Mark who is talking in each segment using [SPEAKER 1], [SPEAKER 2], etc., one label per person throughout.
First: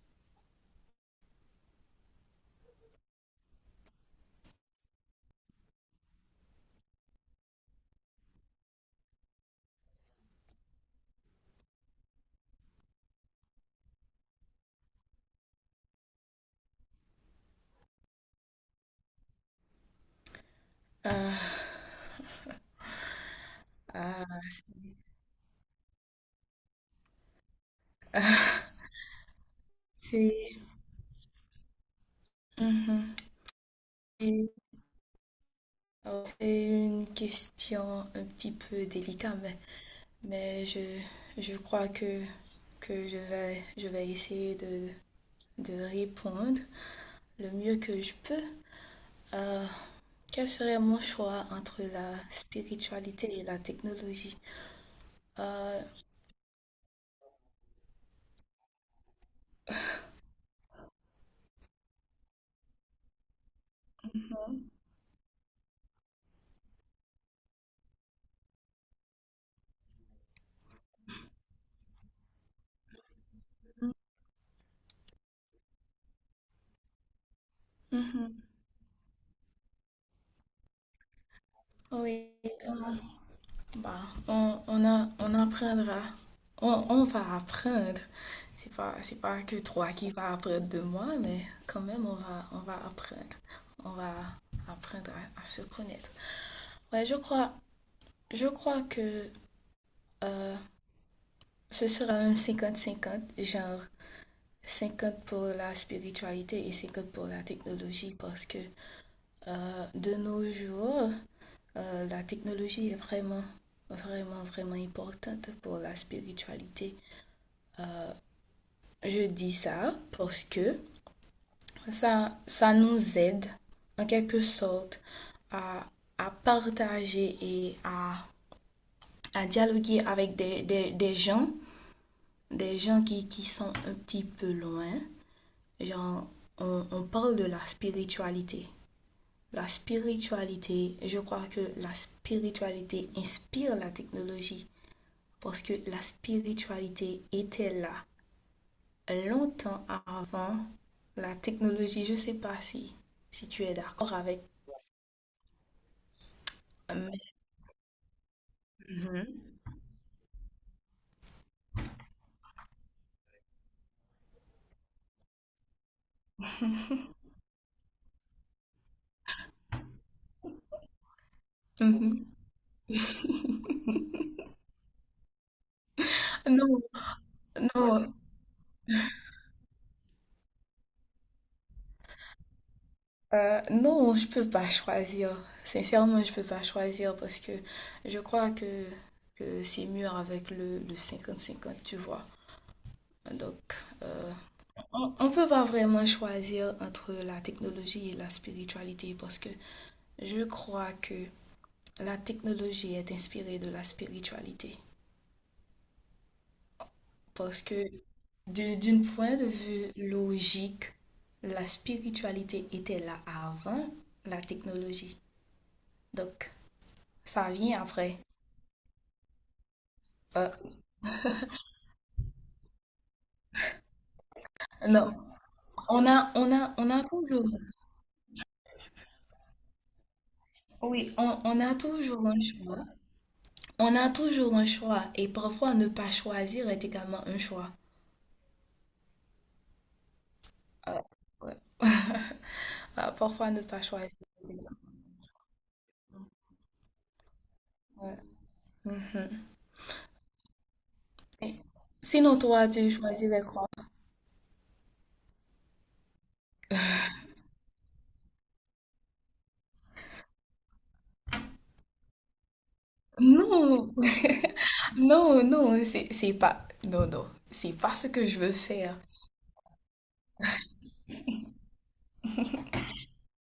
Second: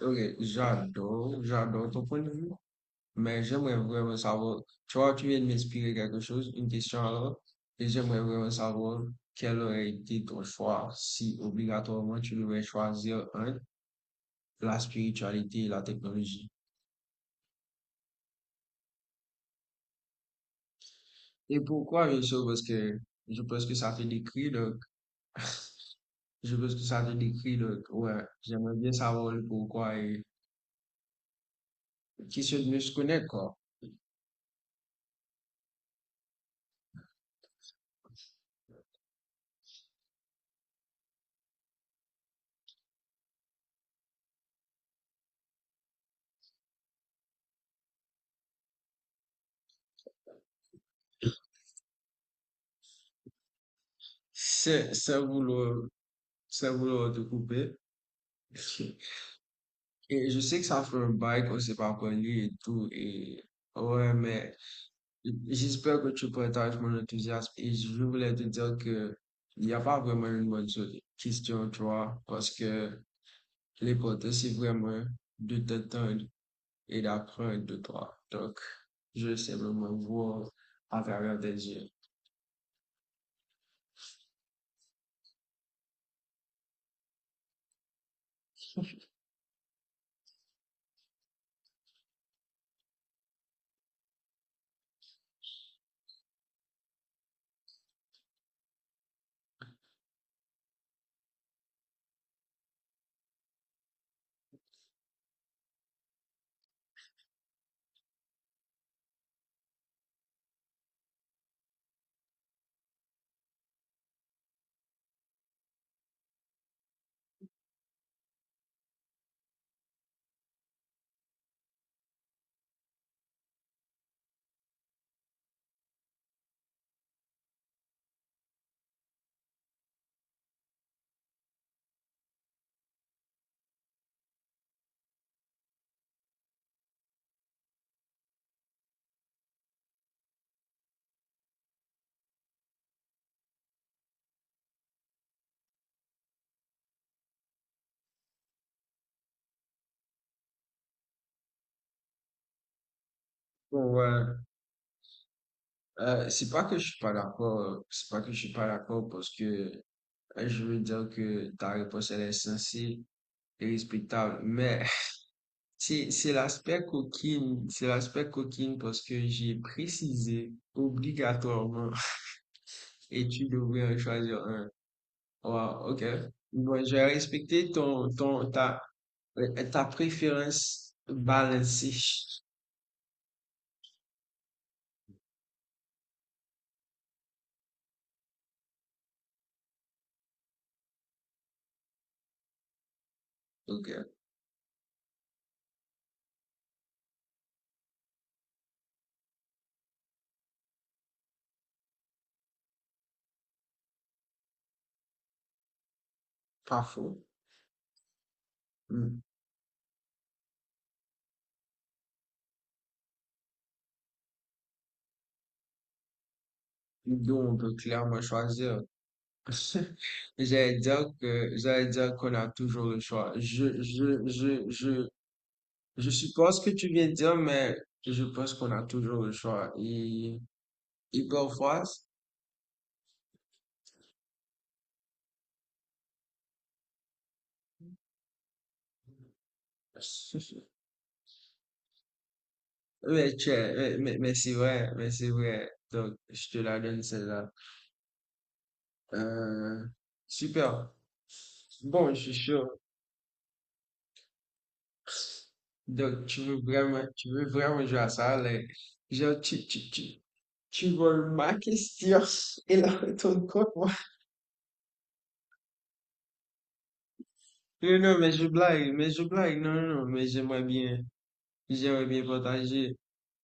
[SPEAKER 1] Ok, j'adore ton point de vue, mais j'aimerais vraiment savoir, tu vois, tu viens de m'inspirer quelque chose, une question alors, et j'aimerais vraiment savoir quel aurait été ton choix si obligatoirement tu devais choisir un, la spiritualité et la technologie.
[SPEAKER 2] Ah,
[SPEAKER 1] Et pourquoi, bien sûr, parce que je pense que ça te
[SPEAKER 2] ah.
[SPEAKER 1] décrit, donc, je pense que ça te décrit, donc, ouais, j'aimerais bien savoir le pourquoi et
[SPEAKER 2] c'est
[SPEAKER 1] qui se mieux se
[SPEAKER 2] Mhm.
[SPEAKER 1] connaît, quoi.
[SPEAKER 2] C'est Oh, c'est une question un petit peu délicate, mais je, je crois que je vais essayer de répondre le mieux que je peux. Euh, Quel serait mon choix entre la spiritualité et la technologie?
[SPEAKER 1] C'est, c'est vouloir,
[SPEAKER 2] Euh,
[SPEAKER 1] c'est vouloir te couper. Et je sais que ça fait un bail qu'on s'est pas parlé et tout. Et ouais, mais j'espère que tu partages mon enthousiasme. Et je voulais te dire que il n'y a pas vraiment une bonne question, tu vois, parce que l'important, c'est vraiment de t'entendre et d'apprendre de toi.
[SPEAKER 2] mhm.
[SPEAKER 1] Donc, je vais simplement voir à travers tes yeux.
[SPEAKER 2] Oui. euh, Bah, on apprendra. On va apprendre. C'est pas que toi qui vas apprendre de moi, mais quand même, on va apprendre. On va apprendre à se connaître. Ouais, je crois que euh, ce sera un 50-50 genre 50 pour la spiritualité et 50 pour la technologie, parce que de nos jours, la technologie est vraiment, vraiment, vraiment importante pour la spiritualité. Je dis ça parce que ça nous aide en quelque sorte à, à partager et à dialoguer avec des gens qui sont un petit peu loin. Genre, on parle de la spiritualité. La spiritualité, je crois que la spiritualité inspire la technologie parce que la spiritualité était là longtemps avant la technologie. Je ne sais pas si tu es
[SPEAKER 1] Bon,
[SPEAKER 2] d'accord
[SPEAKER 1] ouais,
[SPEAKER 2] avec.
[SPEAKER 1] c'est pas que je suis pas
[SPEAKER 2] mais-
[SPEAKER 1] d'accord, c'est pas que je suis pas d'accord parce que je veux dire que ta réponse, elle est sensée et respectable. Mais c'est l'aspect coquine, c'est l'aspect coquine parce que j'ai précisé obligatoirement,
[SPEAKER 2] Mhm.
[SPEAKER 1] et tu devrais en choisir un. Wow, ok.
[SPEAKER 2] Non,
[SPEAKER 1] Bon, je vais respecter
[SPEAKER 2] non,
[SPEAKER 1] ta préférence balancée.
[SPEAKER 2] non, je peux pas choisir. Sincèrement, je peux pas choisir parce que je crois que c'est mieux avec le 50-50 tu vois. Donc,
[SPEAKER 1] Ok,
[SPEAKER 2] euh, on peut pas vraiment choisir entre la technologie et la spiritualité parce que je crois que la technologie est inspirée de la spiritualité.
[SPEAKER 1] pas faux.
[SPEAKER 2] Parce que d'un
[SPEAKER 1] Hmm.
[SPEAKER 2] point de vue logique, la spiritualité était là avant la technologie. Donc, ça
[SPEAKER 1] Donc, on peut
[SPEAKER 2] vient après.
[SPEAKER 1] clairement choisir.
[SPEAKER 2] Euh,
[SPEAKER 1] J'allais dire qu'on a toujours le choix.
[SPEAKER 2] non,
[SPEAKER 1] Je suppose que tu
[SPEAKER 2] on a
[SPEAKER 1] viens de dire,
[SPEAKER 2] toujours,
[SPEAKER 1] mais je pense qu'on a toujours le choix.
[SPEAKER 2] oui,
[SPEAKER 1] Et
[SPEAKER 2] on a
[SPEAKER 1] parfois,
[SPEAKER 2] toujours un choix. On a toujours un choix et parfois ne pas choisir est également un choix. Euh, ouais. Ah, parfois ne pas choisir.
[SPEAKER 1] mais c'est vrai, mais c'est vrai. Donc, je te la donne celle-là.
[SPEAKER 2] Ouais.
[SPEAKER 1] Euh, super.
[SPEAKER 2] Et
[SPEAKER 1] Bon, je suis
[SPEAKER 2] Sinon, toi,
[SPEAKER 1] sûr.
[SPEAKER 2] tu choisirais quoi?
[SPEAKER 1] Donc, tu veux vraiment jouer à ça, là. Genre, tu voles ma question et la retourne contre moi.
[SPEAKER 2] Non, non, non, c'est pas, non, non, c'est pas
[SPEAKER 1] Non,
[SPEAKER 2] ce
[SPEAKER 1] non,
[SPEAKER 2] que
[SPEAKER 1] mais
[SPEAKER 2] je
[SPEAKER 1] je
[SPEAKER 2] veux
[SPEAKER 1] blague,
[SPEAKER 2] faire.
[SPEAKER 1] mais je blague. Non, non, non, mais j'aimerais bien partager.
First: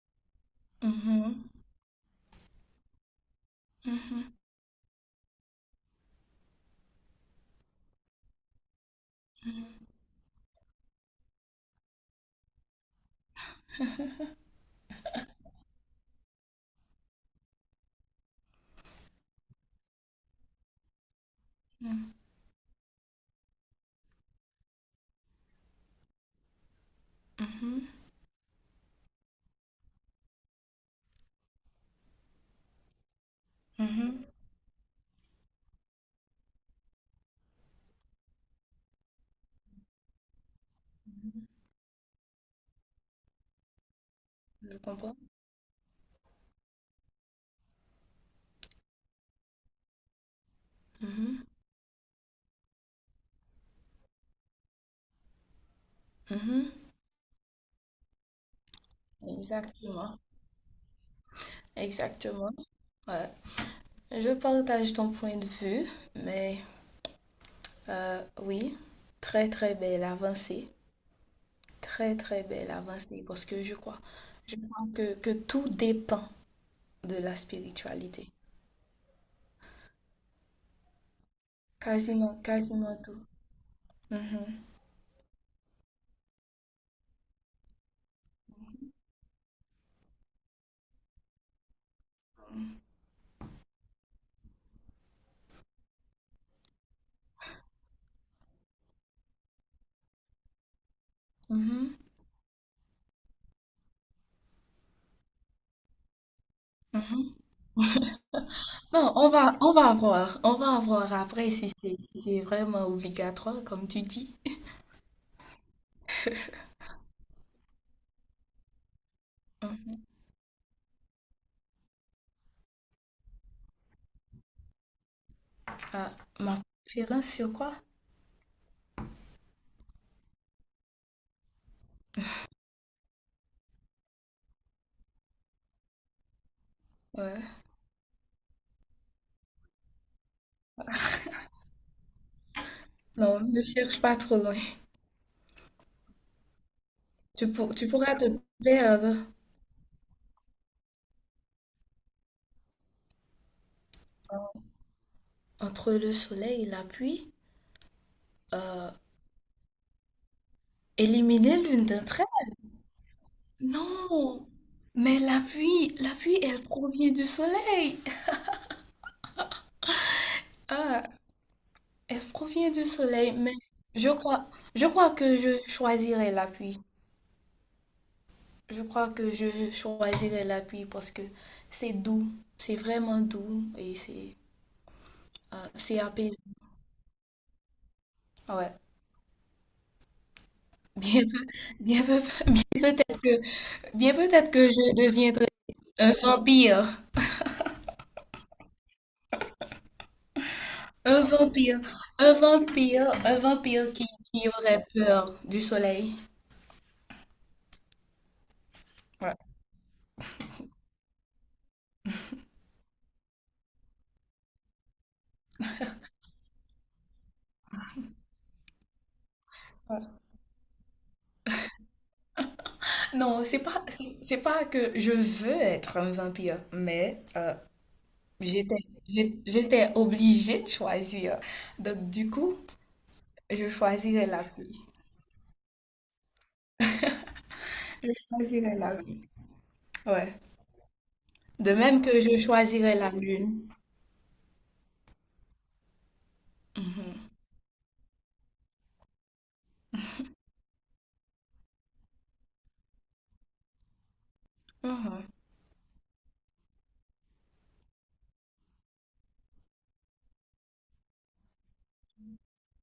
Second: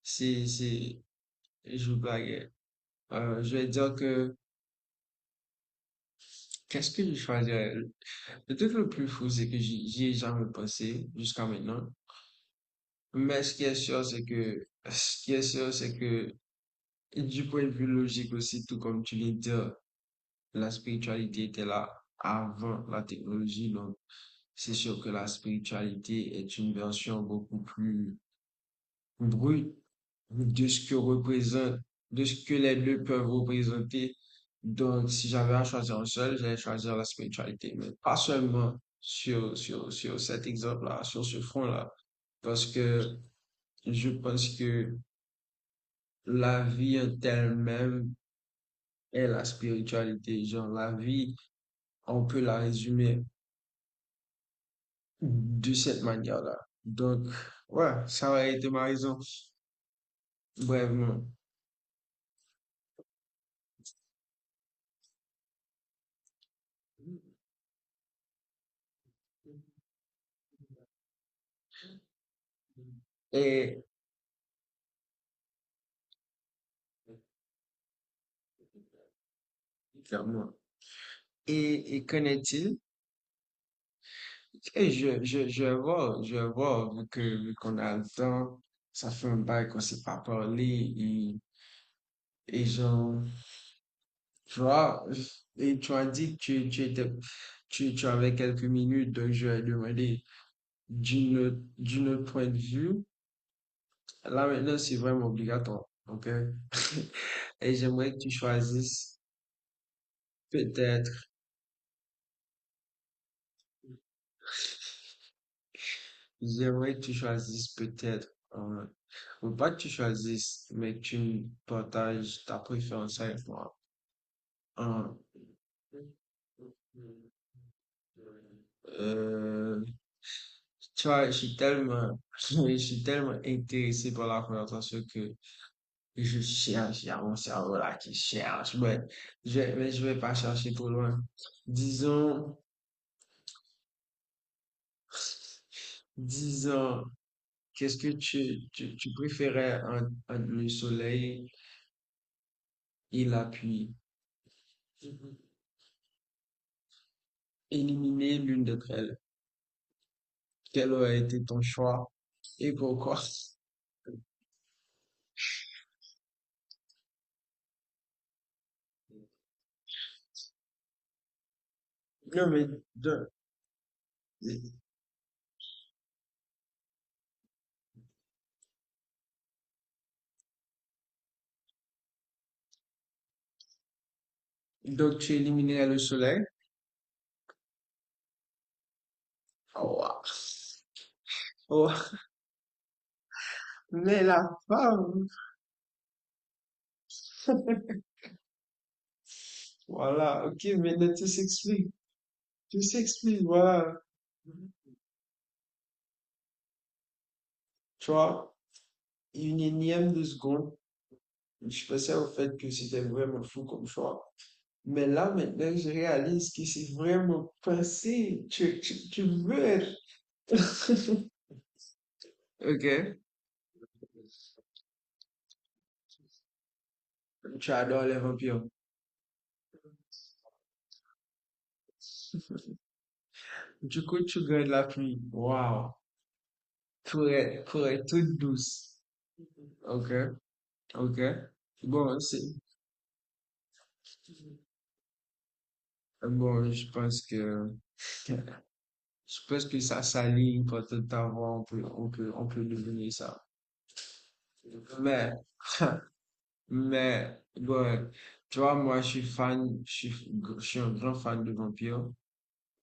[SPEAKER 1] C'est, c'est,
[SPEAKER 2] Mhm,
[SPEAKER 1] Je blaguais. Je vais dire que qu'est-ce que je choisirais? Le truc le plus fou, c'est que j'y ai jamais pensé jusqu'à maintenant. Mais ce qui est sûr, c'est que du point de vue logique aussi, tout comme tu l'as dit, la spiritualité était là
[SPEAKER 2] mhm,
[SPEAKER 1] avant la technologie. Donc, c'est sûr que la spiritualité est une version beaucoup
[SPEAKER 2] mhm,
[SPEAKER 1] plus brute de ce que représente, de ce que les deux peuvent représenter.
[SPEAKER 2] mhm.
[SPEAKER 1] Donc, si j'avais à choisir un seul, j'allais choisir la spiritualité, mais pas seulement sur cet exemple-là, sur ce front-là, parce que je pense
[SPEAKER 2] Je
[SPEAKER 1] que
[SPEAKER 2] comprends.
[SPEAKER 1] la vie en elle-même est la spiritualité. Genre, la vie,
[SPEAKER 2] Mhm,
[SPEAKER 1] on peut la résumer de cette manière-là.
[SPEAKER 2] mhm.
[SPEAKER 1] Donc, ouais, ça aurait été ma raison,
[SPEAKER 2] Exactement,
[SPEAKER 1] brèvement.
[SPEAKER 2] exactement. Ouais. Je partage ton point de vue, mais oui, très très belle avancée, très très belle avancée, parce que je
[SPEAKER 1] Et,
[SPEAKER 2] crois, je crois que tout dépend de la spiritualité.
[SPEAKER 1] clairement. Et qu'en
[SPEAKER 2] Quasiment,
[SPEAKER 1] est-il?
[SPEAKER 2] quasiment tout. Mhm,
[SPEAKER 1] Et je vois, vu qu'on a le temps, ça fait un bail qu'on s'est pas parlé, et genre, tu vois, et tu as dit que tu étais, tu avais quelques minutes, donc je vais demander
[SPEAKER 2] mhm,
[SPEAKER 1] d'une autre point de vue. Là, maintenant, c'est vraiment obligatoire, ok?
[SPEAKER 2] mhm.
[SPEAKER 1] Et j'aimerais que tu
[SPEAKER 2] Non,
[SPEAKER 1] choisisses
[SPEAKER 2] on va voir. On va voir
[SPEAKER 1] peut-être.
[SPEAKER 2] après si c'est vraiment obligatoire, comme tu dis.
[SPEAKER 1] J'aimerais que tu choisisses peut-être, euh, ou pas que tu
[SPEAKER 2] Hum,
[SPEAKER 1] choisisses, mais que tu partages ta préférence avec moi. Un,
[SPEAKER 2] ah, ma préférence sur quoi?
[SPEAKER 1] euh, tu vois, je suis tellement, je suis tellement intéressé par la conversation que je cherche, il y a mon
[SPEAKER 2] Ouais.
[SPEAKER 1] cerveau là qui cherche, mais mais je vais pas chercher trop loin. Disons,
[SPEAKER 2] Non, ne cherche pas trop loin.
[SPEAKER 1] disons,
[SPEAKER 2] Tu
[SPEAKER 1] qu'est-ce que
[SPEAKER 2] pourras te
[SPEAKER 1] tu
[SPEAKER 2] perdre
[SPEAKER 1] préférais entre, entre le soleil il a pu
[SPEAKER 2] entre le soleil et la pluie.
[SPEAKER 1] éliminer l'une
[SPEAKER 2] Euh,
[SPEAKER 1] d'entre elles. Quel a été
[SPEAKER 2] Éliminer
[SPEAKER 1] ton
[SPEAKER 2] l'une
[SPEAKER 1] choix
[SPEAKER 2] d'entre elles?
[SPEAKER 1] et pourquoi?
[SPEAKER 2] Non! Mais la pluie, elle provient du soleil. Ah, elle
[SPEAKER 1] Non, mais
[SPEAKER 2] provient du
[SPEAKER 1] de-
[SPEAKER 2] soleil, mais je crois, je crois que je choisirais la pluie. Je crois que je choisirais l'appui parce que c'est doux, c'est vraiment doux et
[SPEAKER 1] donc tu éliminais le
[SPEAKER 2] c'est
[SPEAKER 1] soleil.
[SPEAKER 2] apaisant. Ouais.
[SPEAKER 1] Oh, wa-
[SPEAKER 2] Bien, peu- bien,
[SPEAKER 1] oh,
[SPEAKER 2] peu- bien peut-être que, bien
[SPEAKER 1] mais la
[SPEAKER 2] peut-être que je
[SPEAKER 1] femme,
[SPEAKER 2] deviendrai un vampire,
[SPEAKER 1] voilà, ok, maintenant
[SPEAKER 2] un vampire, un
[SPEAKER 1] tu
[SPEAKER 2] vampire, un
[SPEAKER 1] s'expliques,
[SPEAKER 2] vampire
[SPEAKER 1] voilà.
[SPEAKER 2] qui aurait peur du soleil.
[SPEAKER 1] Tu vois,
[SPEAKER 2] Ouais.
[SPEAKER 1] une énième de seconde, je pensais au fait que c'était vraiment fou comme choix. Mais là, maintenant, je réalise que c'est vraiment pensé. Tu veux être.
[SPEAKER 2] Ouais.
[SPEAKER 1] Ok.
[SPEAKER 2] Non, c'est pas que je veux être un vampire, mais
[SPEAKER 1] Tu adores les vampires.
[SPEAKER 2] j'étais, j'étais obligée de choisir. Donc du coup. Je
[SPEAKER 1] Du coup,
[SPEAKER 2] choisirais
[SPEAKER 1] tu
[SPEAKER 2] la
[SPEAKER 1] gagnes
[SPEAKER 2] pluie.
[SPEAKER 1] la pluie. Waouh. Pour être
[SPEAKER 2] Je
[SPEAKER 1] toute
[SPEAKER 2] choisirais la
[SPEAKER 1] douce.
[SPEAKER 2] pluie.
[SPEAKER 1] Ok,
[SPEAKER 2] Ouais.
[SPEAKER 1] ok.
[SPEAKER 2] De même
[SPEAKER 1] Bon,
[SPEAKER 2] que je
[SPEAKER 1] c'est,
[SPEAKER 2] choisirais la lune.
[SPEAKER 1] bon, je pense que ça s'aligne pour tout avoir, on peut deviner ça.
[SPEAKER 2] Mhm.
[SPEAKER 1] Mais, mais, bon, tu vois, moi, je suis fan, je suis un grand fan de vampires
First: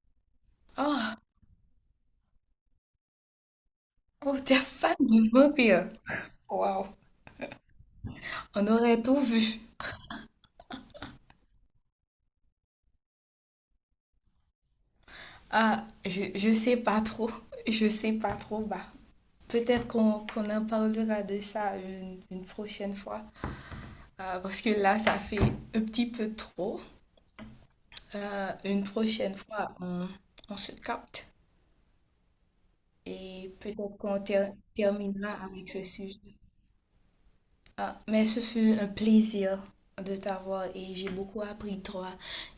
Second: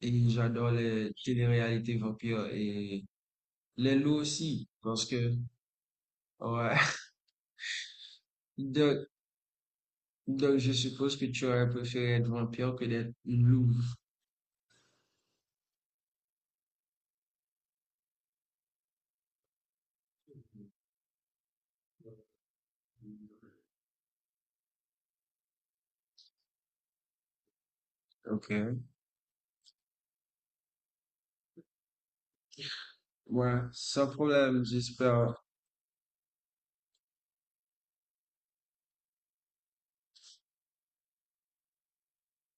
[SPEAKER 1] et j'adore les
[SPEAKER 2] Oh,
[SPEAKER 1] téléréalités vampires et les loups
[SPEAKER 2] oh, t'es
[SPEAKER 1] aussi
[SPEAKER 2] fan
[SPEAKER 1] parce
[SPEAKER 2] du
[SPEAKER 1] que,
[SPEAKER 2] vampire.
[SPEAKER 1] ouais.
[SPEAKER 2] Waouh. On aurait
[SPEAKER 1] De,
[SPEAKER 2] tout vu.
[SPEAKER 1] Donc, je suppose que tu aurais préféré être vampire que d'être loup.
[SPEAKER 2] Ah, je sais pas trop. Je sais pas trop. Bah, peut-être qu'on en parlera de ça une prochaine fois. Parce que là, ça fait un petit peu trop.
[SPEAKER 1] Ok.
[SPEAKER 2] Une prochaine fois, on se capte. Et
[SPEAKER 1] Ouais,
[SPEAKER 2] peut-être
[SPEAKER 1] sans
[SPEAKER 2] qu'on
[SPEAKER 1] problème,
[SPEAKER 2] terminera
[SPEAKER 1] j'espère.
[SPEAKER 2] avec ce sujet. Ah, mais ce fut un plaisir de t'avoir et j'ai beaucoup appris de toi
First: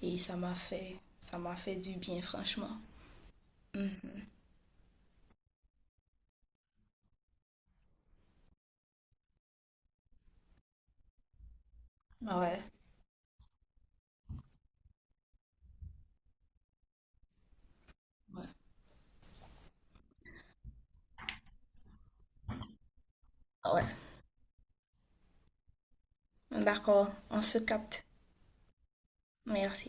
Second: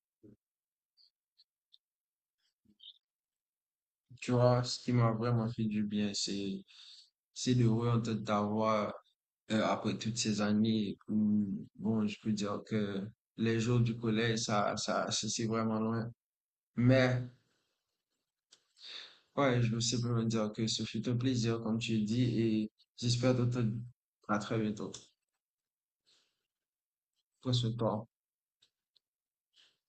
[SPEAKER 2] et ça m'a fait du bien franchement. Mhm.
[SPEAKER 1] Tu vois, ce qui m'a vraiment fait du bien, c'est de réentendre ta voix après toutes ces années, où, bon, je peux
[SPEAKER 2] Ouais,
[SPEAKER 1] dire que les jours du collège, ça, c'est vraiment loin. Mais,
[SPEAKER 2] ouais,
[SPEAKER 1] ouais, je veux simplement dire que ce fut un plaisir, comme tu dis, et j'espère t'entendre
[SPEAKER 2] ouais.
[SPEAKER 1] à très bientôt.
[SPEAKER 2] D'accord, on
[SPEAKER 1] Prends
[SPEAKER 2] se
[SPEAKER 1] soin de
[SPEAKER 2] capte.
[SPEAKER 1] toi.
[SPEAKER 2] Merci.